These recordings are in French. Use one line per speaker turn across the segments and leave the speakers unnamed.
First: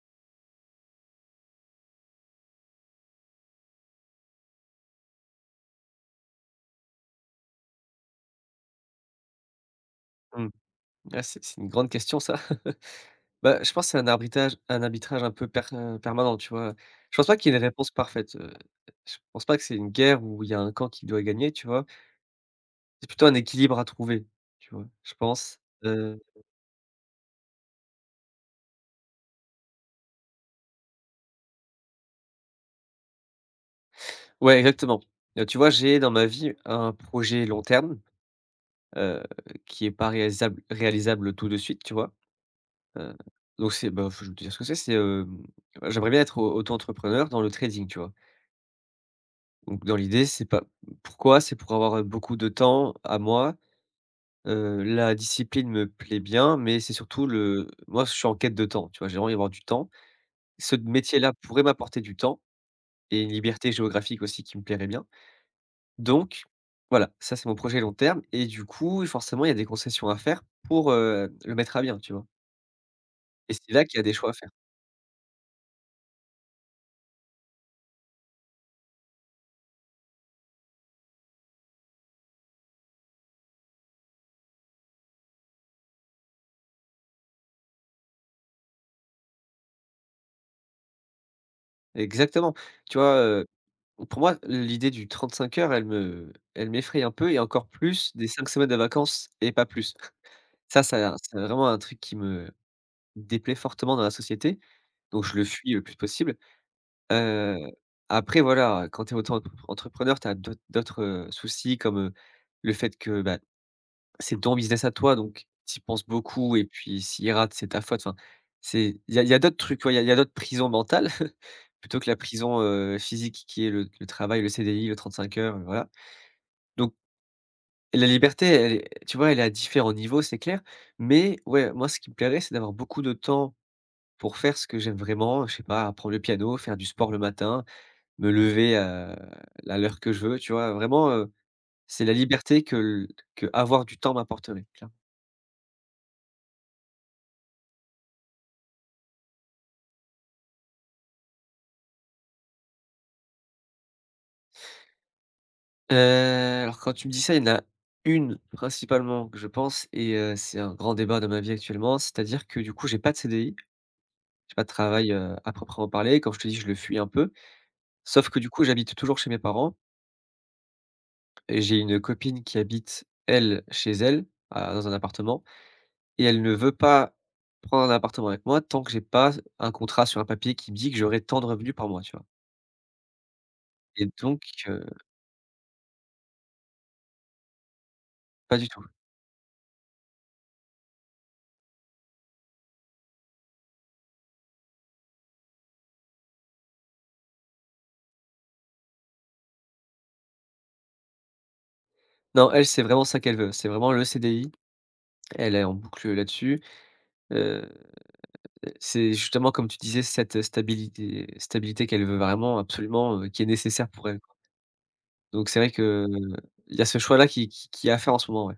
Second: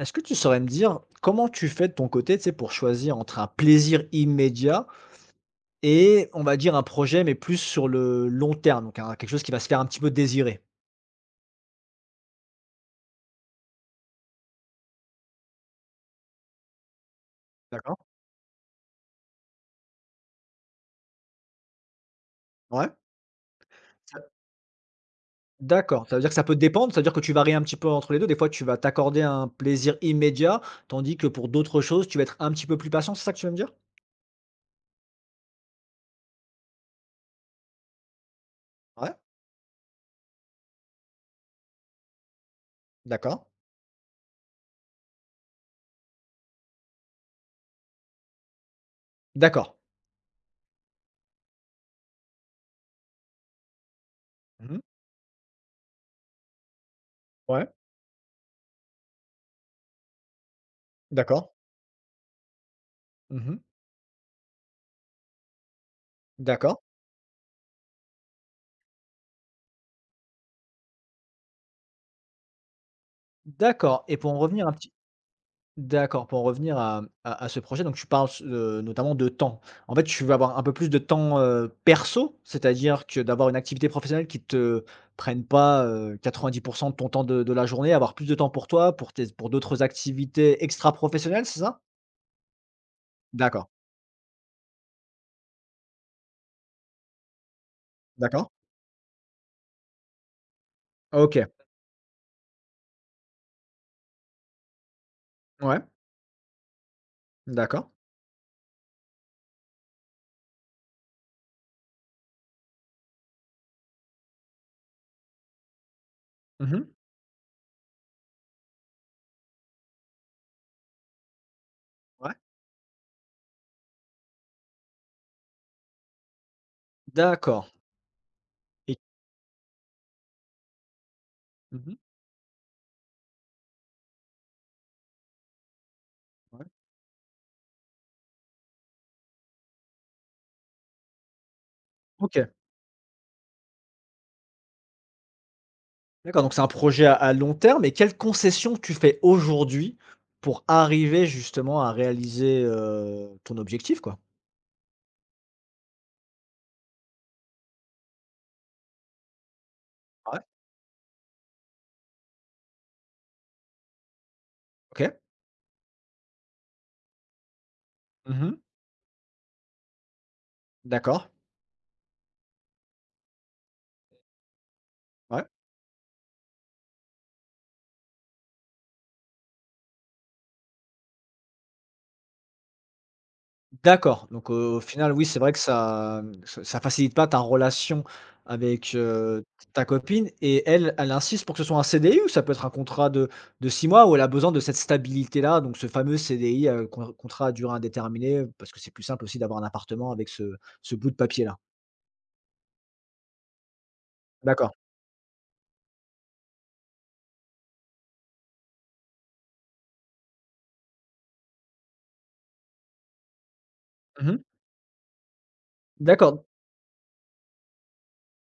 Est-ce que tu saurais me dire comment tu fais de ton côté, tu sais, pour choisir entre un plaisir immédiat et on va dire un projet, mais plus sur le long terme, donc un quelque chose qui va se faire un petit peu
Mmh.
désirer?
Ah, c'est une grande question ça. Bah, je pense que c'est un arbitrage un peu permanent, tu vois? Je pense pas qu'il y ait une réponse
D'accord,
parfaite. Je pense pas que c'est une guerre où il y a un camp qui doit gagner, tu vois?
ouais.
C'est plutôt un équilibre à
Ça
trouver, tu vois? Je pense,
D'accord, ça
heu
veut dire que ça peut dépendre, ça veut dire que tu varies un petit peu entre les 2. Des fois, tu vas t'accorder un plaisir immédiat, tandis que pour d'autres choses, tu vas être un petit peu plus patient, c'est ça que tu veux me dire?
ouais, exactement. Tu vois, j'ai dans ma vie un projet long terme,
Ouais,
heu, qui est pas réalisable tout de suite, tu vois? Heu,
d'accord.
donc c'est bah, faut je vais te dire ce que c'est, j'aimerais bien être au auto-entrepreneur dans le trading, tu vois?
D'accord.
Donc dans l'idée, c'est pas pourquoi? C'est pour avoir, beaucoup de temps à moi.
Mmh.
La discipline me plaît bien, mais c'est surtout le
Ouais,
moi, je suis en quête de temps, tu vois? J'ai envie d'avoir du temps. Ce métier-là
d'accord.
pourrait m'apporter du temps et une
Mmh.
liberté géographique aussi qui me plairait bien. Donc
D'accord.
voilà, ça, c'est mon projet long terme et du coup, forcément, il y a des concessions à faire pour, le mettre à bien, tu vois? Et c'est là qu'il y a
D'accord
des
et
choix à
pour en
faire.
revenir un petit. D'accord, pour en revenir à ce projet, donc tu parles s notamment de temps. En fait, tu veux avoir un peu plus de temps, perso, c'est-à-dire que d'avoir une activité professionnelle qui te prenne pas, quatre 90 de ton temps de la journée, avoir plus de temps pour toi, pour d'autres activités extra-professionnelles, c'est ça?
Exactement. Tu vois,
D'accord,
pour moi, l'idée du 35 heures, elle m'effraie un peu et encore plus des 5
d'accord.
semaines de vacances et pas plus. Ça c'est
OK,
vraiment un truc qui me déplaît fortement dans la société, donc je le fuis
ouais,
le plus possible. Heu,
d'accord.
Après voilà, quand tu es auto-entrepreneur, tu as soucis comme, le fait que, bah, c'est ton business à toi, donc tu y penses beaucoup et
Mmh.
puis s'il rate, c'est ta faute. Enfin, c'est il y a d'autres trucs, quoi, il y a d'autres prisons mentales plutôt que la
Ouais,
prison, physique qui est le travail, le CDI, le 35 heures, voilà. Donc
d'accord
la liberté, elle
et
est tu vois, elle est à différents niveaux, c'est clair, mais ouais, moi
mmh,
ce qui me plairait, c'est d'avoir beaucoup de temps. Pour faire ce que j'aime vraiment, je sais pas, apprendre le piano,
ouais,
faire du sport le matin, me lever, à l'heure que je veux, tu vois? Vraiment, c'est la
OK.
liberté que avoir du temps m'apporterait, clairement.
D'accord, donc c'est un projet à long terme et quelles concessions tu fais aujourd'hui pour arriver justement à réaliser, ton objectif, quoi?
Heu, alors quand tu me dis ça, il y en a une principalement que je pense et
Ouais.
c'est un grand débat dans ma vie actuellement, c'est-à-dire que du coup, j'ai pas de CDI, j'ai pas de travail,
OK.
à proprement parler. Comme je te dis, je le fuis un peu, sauf que du
Mmh.
coup, j'habite toujours chez mes parents
D'accord.
et j'ai une copine qui habite, elle, chez elle, à dans un appartement.
Ouais.
Et elle ne veut pas prendre un appartement avec moi tant que j'ai pas un contrat sur un papier qui me dit que j'aurai tant de revenus par mois, tu vois? Et
D'accord,
donc,
donc au
heu,
final, oui, c'est vrai que ça, ça facilite pas ta relation
pas du tout.
avec, ta copine et elle, elle insiste pour que ce soit un CDI ou ça peut être un contrat de 6 mois où elle a besoin de cette stabilité-là, donc ce fameux CDI, contrat à durée indéterminée, parce que c'est plus simple aussi d'avoir un appartement avec ce bout de papier-là?
Non, elle, c'est vraiment ça qu'elle veut. C'est vraiment le CDI.
D'accord.
Elle est en boucle, là-dessus. Heu, c'est justement comme tu disais cette, stabilité qu'elle veut vraiment absolument, qui est nécessaire pour elle, quoi.
Mmh.
Donc c'est vrai que,
D'accord.
il y a ce choix-là qui est à faire en ce moment, ouais.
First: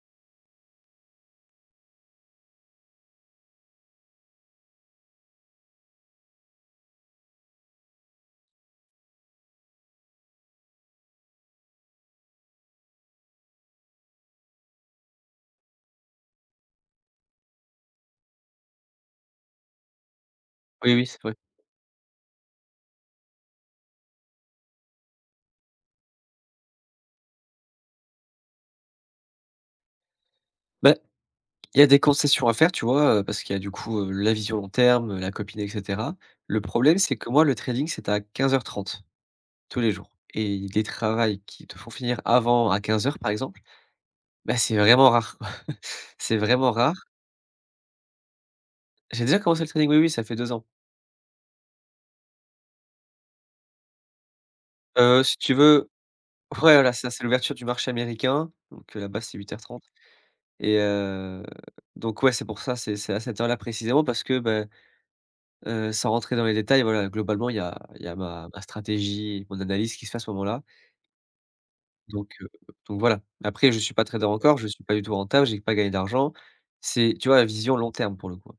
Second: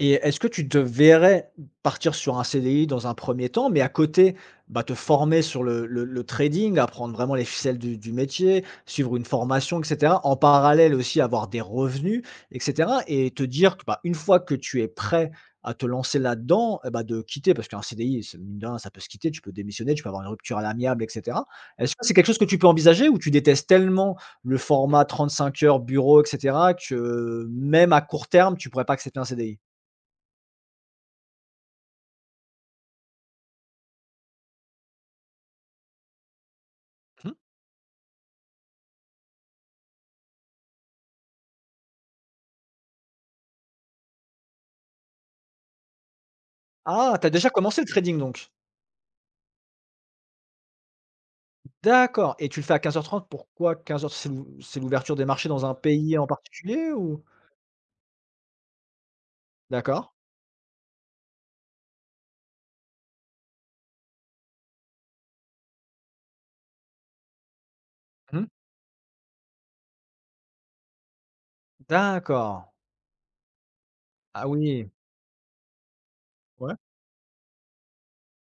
Et est-ce que tu te verrais partir sur un CDI dans un premier temps, mais à côté, bah, te former sur le trading, apprendre vraiment les ficelles du métier, suivre une formation et cetera, en parallèle aussi avoir des revenus et cetera et te dire que, bah, une fois que tu es prêt à te lancer là-dedans et bah, de quitter parce qu'un CDI, c'est mine de rien, ça peut se quitter, tu peux démissionner, tu peux avoir une rupture à
Oui,
l'amiable
oui,
et
c'est vrai.
cetera. Est-ce que c'est quelque chose que tu peux envisager ou tu détestes tellement le format 35 heures bureau et cetera que, même à court terme, tu pourrais pas accepter un CDI?
Bah, il y a des concessions à faire, tu vois? Parce qu'il y a du coup, la vision long terme, la copine et cetera. Le problème, c'est que
Mmh.
moi, le trading, c'est à 15:30 tous les jours et des travails qui te font finir avant à 15:00 par exemple, bah, c'est vraiment rare, quoi. C'est vraiment rare.
Ah, t'as déjà commencé le trading donc?
J'ai déjà commencé le trading, oui, oui, ça fait 2 ans.
D'accord et tu le fais à 15h30, pourquoi 15:00? C'est l'ouverture des
Si
marchés
tu
dans un
veux
pays en
ouais, voilà,
particulier
ça, c'est
ou?
l'ouverture du marché américain, donc là-bas, c'est 08:30.
D'accord.
Et donc ouais, c'est pour ça, c'est à cette heure-là précisément parce que, bah, sans rentrer dans les détails, voilà, globalement, il y a
Mmh.
ma stratégie, mon analyse qui se fait à ce moment-là. Donc heu,
D'accord.
donc voilà. Après, je suis pas trader
Ah
encore, je suis
oui.
pas du tout rentable, j'ai pas gagné d'argent.
Ouais.
C'est, tu vois, vision long terme pour le coup.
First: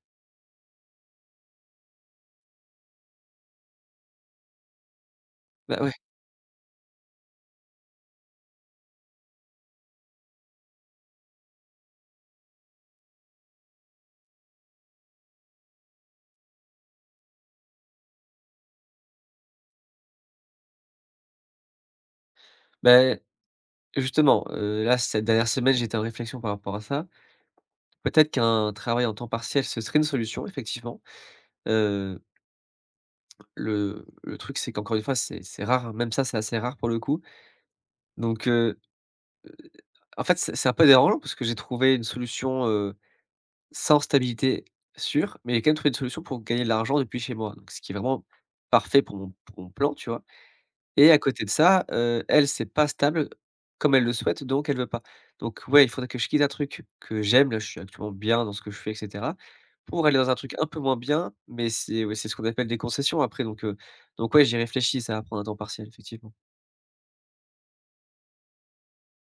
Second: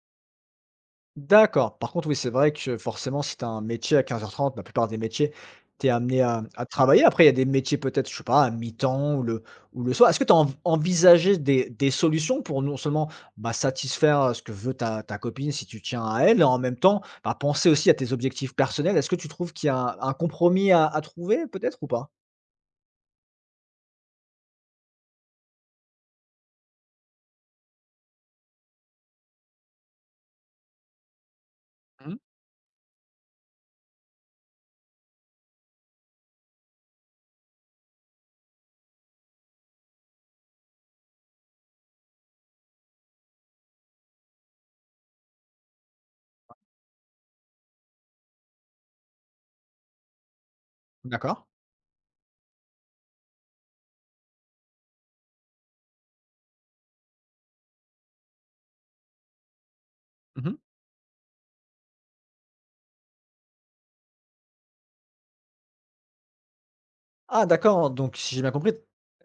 D'accord. Par contre, oui, c'est vrai que forcément, si tu as un métier à 15h30, la plupart des métiers,
Bah
tu es
ouais,
amené à travailler. Après, il y a des métiers peut-être, je sais pas, à mi-temps ou le soir. Est-ce que tu as envisagé des solutions pour non seulement, bah, satisfaire, ce que veut ta copine si tu tiens à elle et en même temps, bah, penser aussi à tes objectifs personnels? Est-ce que tu trouves qu'il y a un compromis à trouver peut-être ou pas?
bah, justement, là, cette dernière semaine, j'étais en réflexion par rapport à ça. Peut-être qu'un travail en temps partiel, ce serait une solution effectivement.
Mmh.
Heu, le truc, c'est qu'encore une fois, c'est rare, hein, même ça, c'est assez rare pour le coup. Donc en fait, c'est un peu dérangeant parce que j'ai trouvé une solution, sans stabilité sûre, mais j'ai quand même trouvé une solution pour gagner de l'argent depuis chez moi, donc ce qui est vraiment parfait pour mon plan, tu vois? Et à côté
D'accord.
de ça, elle, c'est pas stable comme elle le souhaite, donc elle veut pas. Donc ouais, il faudrait que je quitte un truc que j'aime, là, je suis actuellement bien dans ce que je fais et cetera, pour aller dans un truc
Mmh.
un peu moins bien, mais c'est ouais, c'est ce qu'on appelle des concessions après donc ouais, j'y réfléchis, ça va prendre un temps partiel, effectivement.
Ah d'accord, donc si j'ai bien compris,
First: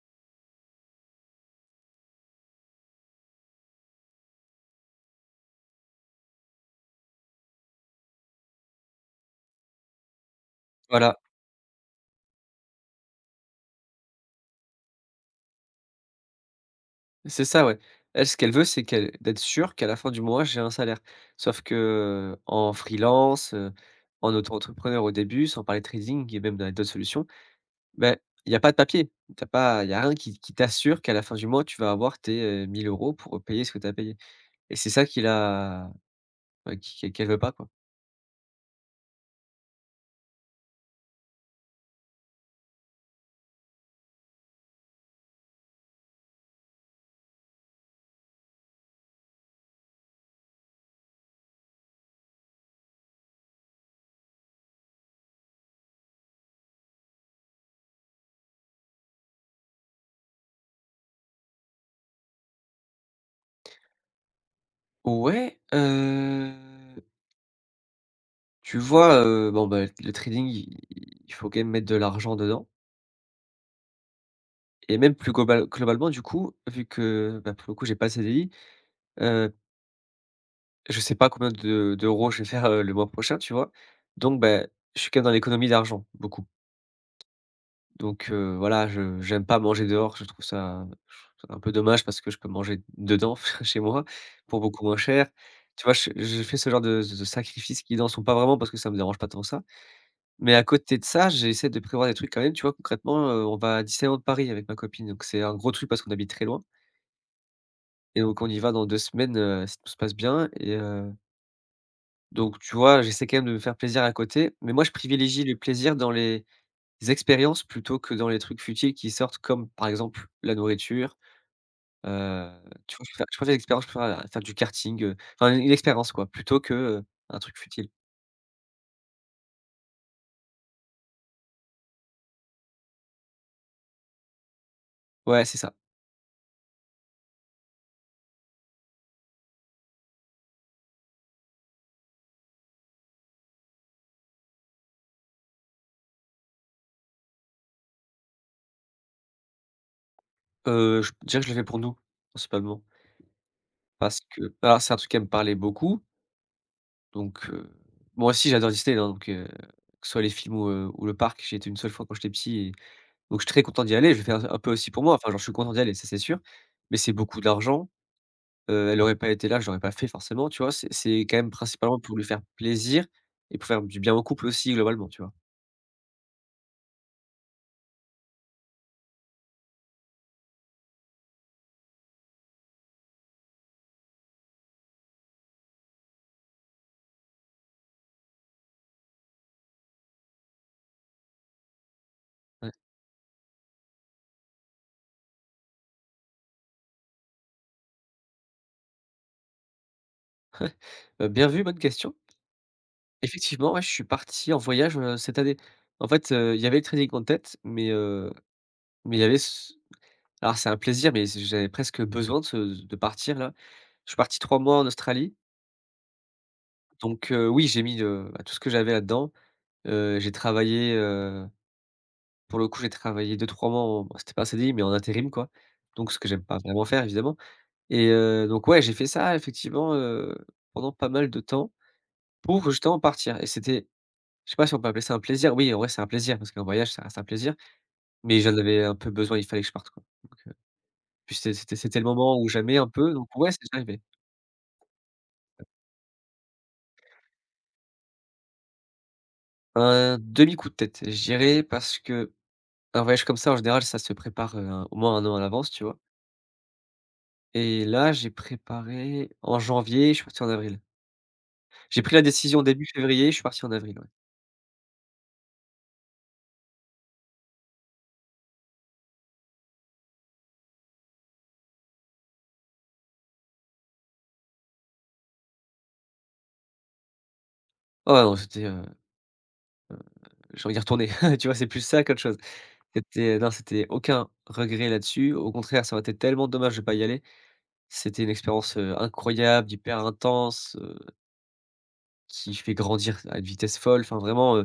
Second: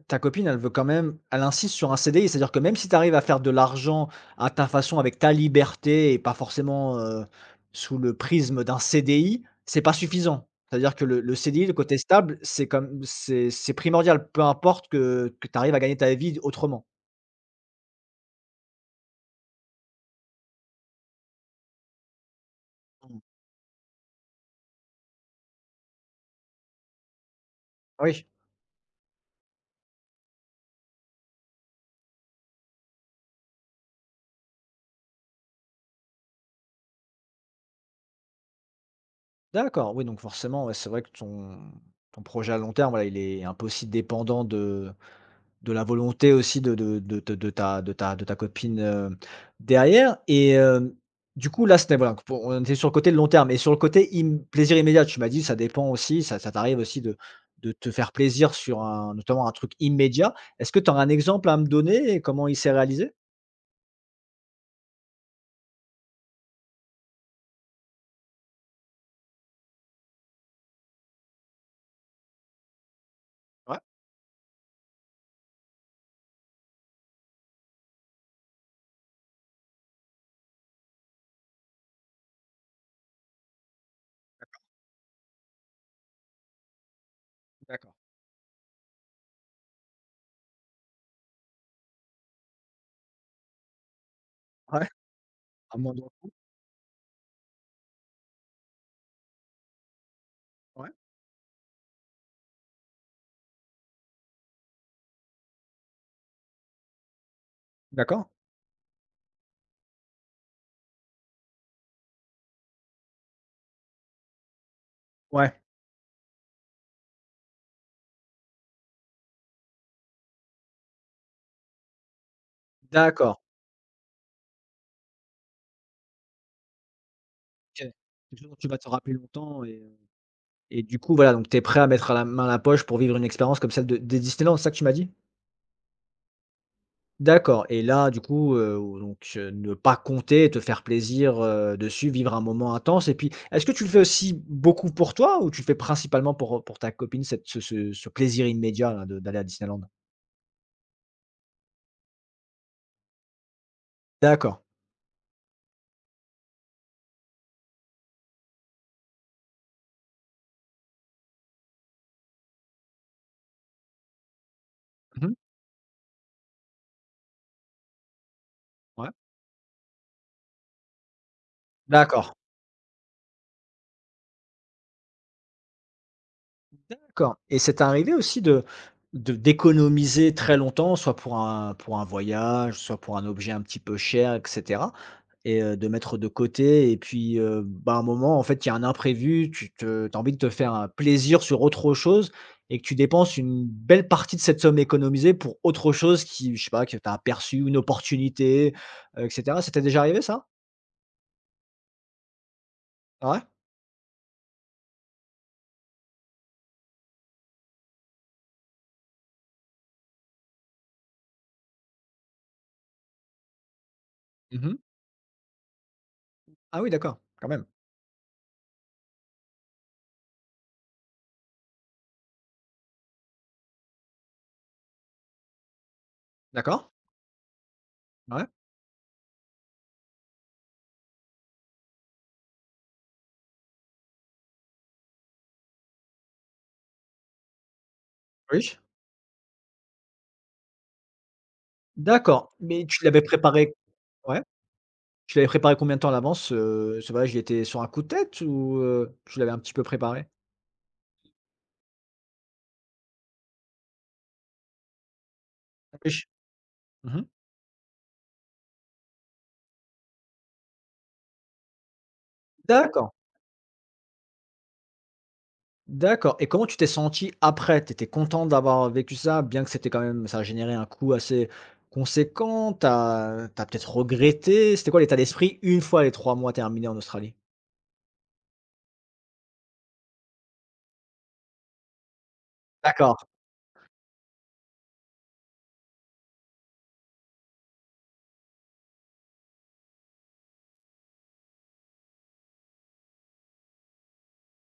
ta copine, elle veut quand même elle insiste sur un CDI, c'est-à-dire que même si tu arrives à faire de l'argent à ta façon avec ta liberté et pas forcément, sous le prisme d'un CDI, c'est pas suffisant? C'est-à-dire que
Voilà.
le CDI, le côté stable, c'est primordial, peu importe que tu arrives à gagner ta vie autrement?
C'est ça, ouais. Elle, ce qu'elle veut, c'est qu'elle d'être sûre qu'à la fin du mois, j'ai un salaire. Sauf que en
Mmh.
freelance, en auto-entrepreneur au début, sans parler de trading et même dans d'autres solutions, ben
Oui,
il y a pas de papier. T'as pas Il y a rien qui t'assure qu'à la fin du mois, tu vas avoir tes, 1000 € pour payer ce que tu as payé et c'est ça qu'il a, bah, qui qu'elle veut pas, quoi.
d'accord, oui, donc forcément, ouais, c'est vrai que ton projet à long terme, voilà, il est un peu aussi dépendant de la volonté aussi de ta de ta copine, derrière et du coup là, c'était voilà, pour on était sur le côté de long terme et sur le côté im plaisir immédiat, tu m'as dit: «Ça dépend aussi, ça t'arrive aussi de te faire plaisir sur un notamment un truc immédiat». Est-ce que tu aurais un exemple à me donner et comment il s'est réalisé?
Ouais, tu vois, bon, bah, le trading, il faut quand même mettre de l'argent dedans
Ouais,
et même plus globalement, du coup, vu que, bah, pour le coup, j'ai pas de CDI. Heu, je sais pas combien de d'euros je vais faire, le mois prochain, tu vois? Donc ben, je suis quand même dans l'économie d'argent, beaucoup.
d'accord.
Donc voilà, je j'aime pas manger dehors, je trouve ça un peu dommage parce que je peux manger dedans, chez moi, pour beaucoup
Ouais.
moins cher.
Un
Tu vois?
moment
Je
fou,
je fais ce genre de sacrifices qui n'en sont pas vraiment parce que ça me dérange pas tant que ça. Mais à
ouais.
côté de ça, j'essaie de prévoir des trucs quand même, tu vois? Concrètement, on va à Disneyland Paris avec ma copine, donc c'est un gros truc parce qu'on habite très loin et
D'accord.
donc on y va dans 2 semaines, si tout se passe bien et donc tu vois, j'essaie quand même de me faire plaisir à côté, mais moi je privilégie
Ouais,
le plaisir dans les expériences plutôt que dans les trucs futiles qui sortent comme, par exemple, la nourriture, heu, tu vois? Je préfère
d'accord.
je préfère l'expérience, je préfère faire du karting, enfin une expérience quoi, plutôt que, un truc
OK.
futile.
Quelque chose dont tu vas te rappeler longtemps et du coup, voilà, donc tu es prêt à mettre la main à la poche pour vivre une expérience comme celle de des Disneyland, c'est ça que tu m'as dit?
Ouais, c'est ça.
D'accord et là, du coup, donc ne pas compter, te faire plaisir, dessus, vivre un moment intense et puis, est-ce que tu le fais aussi beaucoup pour toi ou tu le fais principalement pour ta copine, cette ce ce ce plaisir immédiat là de d'aller à Disneyland?
Je dirais que je le fais pour nous, principalement, parce que
D'accord.
alors c'est un truc qui me parlait beaucoup, donc moi aussi j'adore Disney, hein, donc que ce soit les films ou le parc, j'ai été une seule fois quand j'étais petit. Donc je suis très content d'y aller, je vais faire un peu aussi pour moi, enfin,
Mmh.
genre je suis content d'y aller, ça c'est sûr, mais c'est beaucoup d'argent, elle
Ouais.
aurait pas été là, je l'aurais pas fait forcément, tu vois? C'est quand même principalement pour lui
D'accord.
faire plaisir et pour faire du bien au couple aussi globalement, tu vois?
D'accord et c'est arrivé aussi de d'économiser très longtemps, soit pour un voyage, soit pour un objet un petit peu cher et cetera et de mettre de côté et puis, bah, à un moment, en fait, il y a un imprévu, tu te as envie de te faire, un plaisir sur autre chose
Ouais.
et que tu dépenses une belle partie de cette somme économisée pour autre chose qui, je sais pas, que tu as aperçu, une opportunité, et cetera. Ça déjà arrivé ça?
Bien vu, bonne question.
Ah Ouais?
Effectivement, ouais, je suis parti en voyage, cette année. En fait, il y avait le training en tête, mais il y avait ce. Alors c'est un plaisir, mais c'est j'avais presque besoin de partir là. Je suis parti trois
Mmh.
mois en Australie,
Ah oui, d'accord,
donc
quand même.
oui, j'ai mis, bah, tout ce que j'avais là-dedans. J'ai travaillé, pour le coup, j'ai travaillé deux 3 mois en bon, c'était pas un CDI, mais en intérim quoi, donc ce que j'aime pas vraiment
D'accord.
faire évidemment. Et
Ouais,
donc ouais, j'ai fait ça effectivement, pendant pas mal de temps pour justement partir et c'était je sais pas si on peut appeler ça un plaisir. Oui, en vrai, c'est un plaisir parce qu'un voyage, ça reste un plaisir, mais j'en
oui,
avais un peu besoin, il fallait que je parte quoi, donc puis c'était le moment ou
d'accord,
jamais un
mais tu
peu,
l'avais
donc ouais, c'est
préparé,
arrivé.
ouais? Tu l'avais préparé combien de temps à l'avance, ce voyage, il était sur un coup de tête ou, tu l'avais un petit peu
Un
préparé?
demi-coup de tête, je dirais, parce que un voyage comme ça, en général, ça se prépare, un au moins un an à l'avance, tu vois?
Réfléch Mmh.
Et là, j'ai préparé en janvier, je suis parti en avril. J'ai pris la décision début
D'accord,
février, je suis parti en avril, ouais.
d'accord et comment tu t'es senti après? Tu étais content d'avoir vécu ça, bien que c'était quand même ça a généré un coût assez conséquent? T'as as peut-être regretté? C'était quoi l'état d'esprit une fois les 3 mois terminés en Australie?
Ah non, c'était, j'ai envie d'y retourner, tu vois? C'est plus ça qu'autre chose.
D'accord,
C'était non, c'était aucun regret là-dessus. Au contraire, ça aurait été tellement dommage de pas y aller. C'était une expérience, incroyable, hyper intense, qui fait grandir à une vitesse folle. Enfin, vraiment,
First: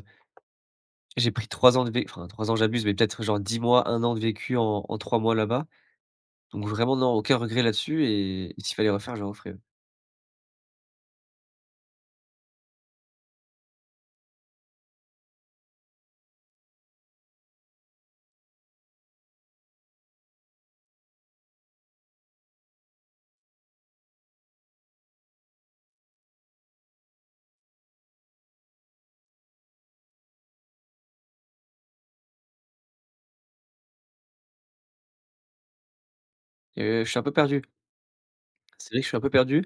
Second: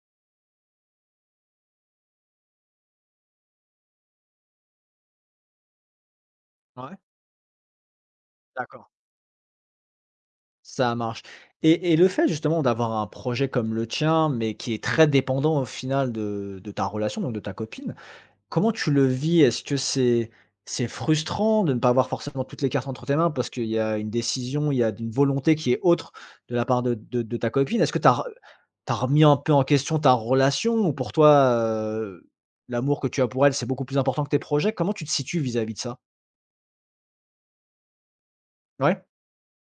j'ai pris 3 ans de vé enfin 3 ans j'abuse, mais peut-être genre 10 mois, un an de vécu en 3 mois là-bas. Donc vraiment
ouais,
non, aucun regret là-dessus et s'il
d'accord,
fallait refaire, je referais, ouais.
ça marche et le fait justement d'avoir un projet comme le tien, mais qui est très dépendant au final de ta relation, donc de ta copine. Comment tu le vis? Est-ce que c'est frustrant de ne pas avoir forcément toutes les cartes entre tes mains parce qu'il y a une décision, il y a une volonté qui est autre de la part de ta copine? Est-ce que tu as remis un peu en question ta relation ou pour toi, l'amour que tu as pour elle, c'est beaucoup plus important que tes projets? Comment tu te situes vis-à-vis de ça?
Je suis un peu perdu. C'est vrai que
Ouais?
je suis un peu perdu,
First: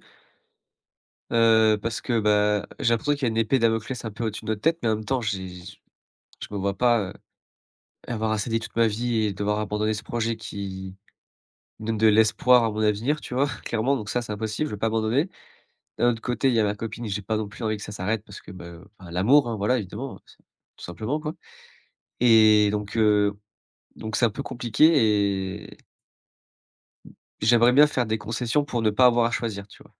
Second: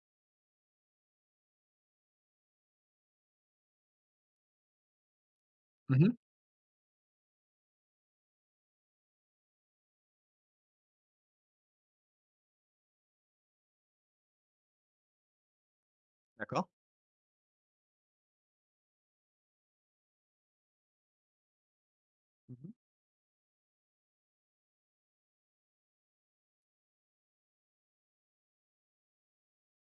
parce que, bah, j'ai l'impression qu'il y a une épée Damoclès un peu au-dessus de notre tête, mais en même temps, j'ai
Mmh.
je me vois pas, avoir à céder toute ma vie et devoir abandonner ce projet qui donne de l'espoir à mon avenir, tu vois? Clairement, donc ça, c'est impossible, je vais pas abandonner. D'un autre côté, il y a
D'accord.
ma copine, j'ai pas non plus envie que ça s'arrête parce que, bah, enfin l'amour, hein, voilà évidemment, c'est tout simplement quoi et
Mmh.
donc donc c'est un peu compliqué et j'aimerais bien faire des concessions pour ne pas avoir à choisir, tu vois?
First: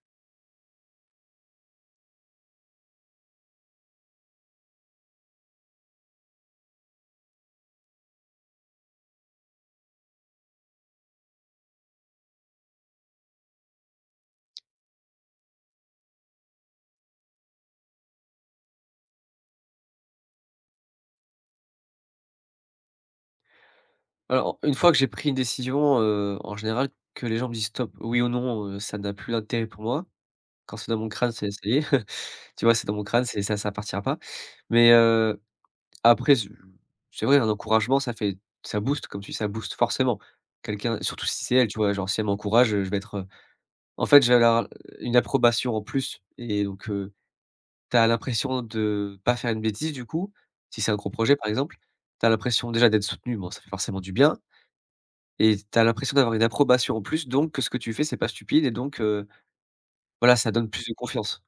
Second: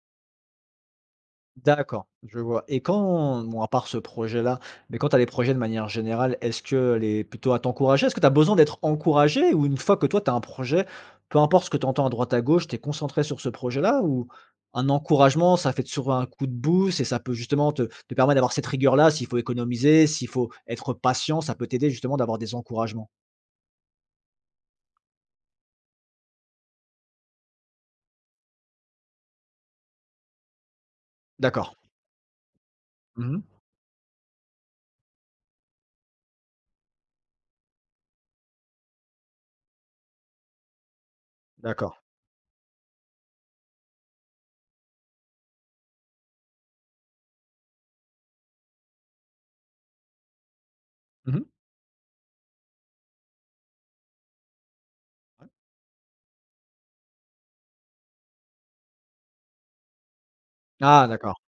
D'accord, je vois et quand bon, à part ce projet-là, mais quand tu as des projets de manière générale, est-ce que les plutôt à t'encourager? Est-ce que tu as besoin d'être encouragé ou une fois que toi tu as un projet, peu importe ce que tu entends à droite à gauche, tu es concentré sur ce projet-là? Ou un encouragement, ça fait souvent un coup de boost et ça peut justement te permettre d'avoir cette rigueur-là, s'il faut économiser, s'il faut être patient, ça peut t'aider justement d'avoir des encouragements?
Alors, une fois que j'ai pris une décision, en général, que les gens me disent: «Stop, oui ou non», ça n'a plus d'intérêt pour moi. Quand c'est dans mon crâne, c'est ça y
D'accord.
est, tu vois? C'est dans mon crâne, c'est
Mmh.
ça partira pas. Mais, après z C'est vrai, un encouragement, ça booste, comme tu dis, ça booste forcément. Quelqu'un surtout si c'est elle, tu vois?
D'accord.
Genre si elle m'encourage, je vais être, en fait, je vais avoir une approbation en plus et donc, tu as l'impression de pas faire une bêtise du coup, si c'est un gros projet
Mmh.
par exemple. Tu as l'impression déjà d'être soutenu, bon ça fait forcément du bien et tu as l'impression d'avoir une approbation en plus donc que ce que tu fais c'est pas stupide et donc voilà ça donne plus de
Ah d'accord.
confiance.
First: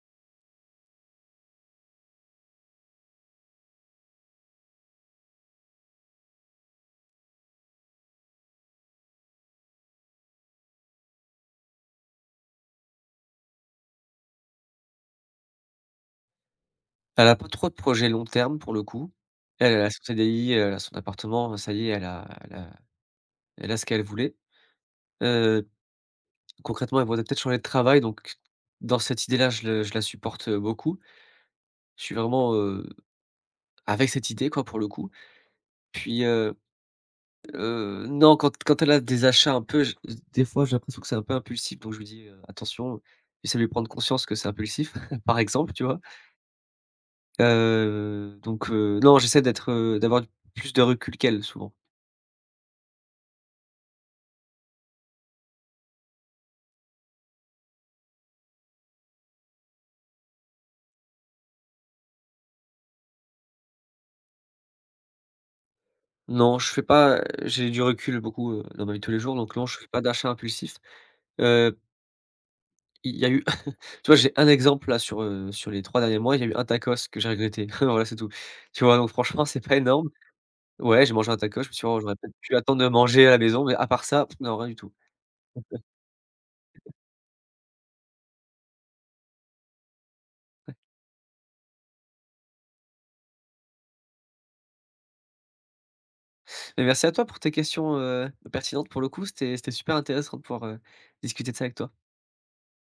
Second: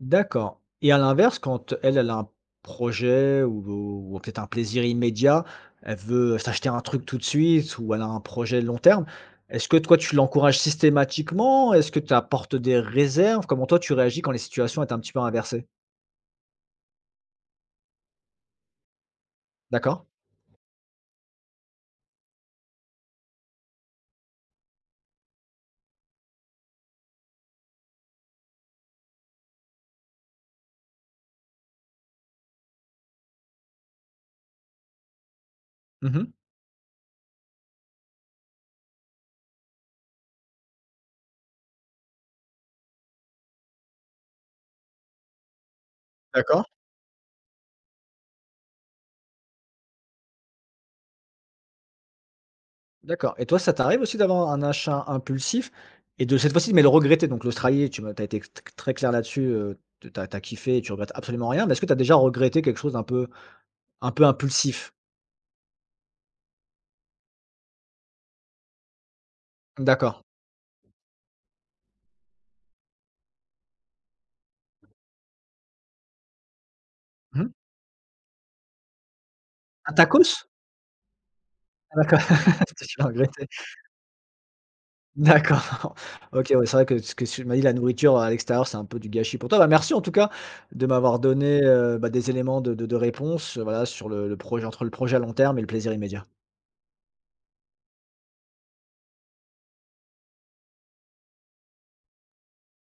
D'accord et à l'inverse, quand elle, elle a un projet ou peut-être un plaisir immédiat, elle veut s'acheter un truc tout de suite ou elle a un projet long terme, est-ce que toi, tu l'encourages systématiquement? Est-ce que tu apportes des réserves? Comment toi, tu réagis quand les situations est un petit peu inversées?
Elle a pas trop de projets long terme pour le coup. Elle, elle a son
D'accord?
CDI, elle a son appartement, ça y est, elle a elle a ce qu'elle voulait. Heu, concrètement, elle voudrait peut-être changer de travail donc dans cette idée-là, je la supporte, beaucoup. Je suis vraiment, avec cette idée quoi pour le coup. Puis,
Mmh.
heu non, quand elle a des achats un peu, j des fois, j'ai l'impression que c'est un peu impulsif, donc je lui dis: attention», j'essaie de lui prendre conscience que c'est impulsif, par exemple, tu vois?
D'accord.
Non, j'essaie d'être, d'avoir plus de recul qu'elle, souvent.
D'accord et toi, ça t'arrive aussi d'avoir un achat impulsif et de cette fois-ci, mais le regretter? Donc l'Australie, tu as été t très clair là-dessus, tu as kiffé et tu regrettes absolument rien, mais est-ce que tu as déjà regretté quelque chose d'un peu un peu impulsif?
Non, je fais pas, j'ai du recul beaucoup, dans ma vie de tous les jours, donc non, je fais pas
D'accord.
d'achats impulsifs. Heu, il y a eu tu vois, j'ai un exemple là sur, sur les 3 derniers mois, il y a eu un tacos que j'ai
Mmh.
regretté. Voilà, c'est tout. Tu vois? Donc franchement, c'est pas
Un
énorme.
tacos?
Ouais, j'ai mangé un taco, je me suis dit:
Ah
«Oh, j'aurais
d'accord,
peut-être pu attendre de
tu l'as
manger à la
regretté.
maison», mais à part ça, pff, non, rien du tout.
D'accord. OK, ouais, c'est vrai que ce que tu m'as dit, la nourriture à l'extérieur, c'est un peu du gâchis pour toi. Bah, merci en tout cas de m'avoir donné, bah, des éléments de réponse, voilà, sur le projet entre le projet à long terme et le plaisir immédiat.
Mais merci à toi pour tes questions, pertinentes pour le coup, c'était super intéressant de pouvoir, discuter de ça avec toi.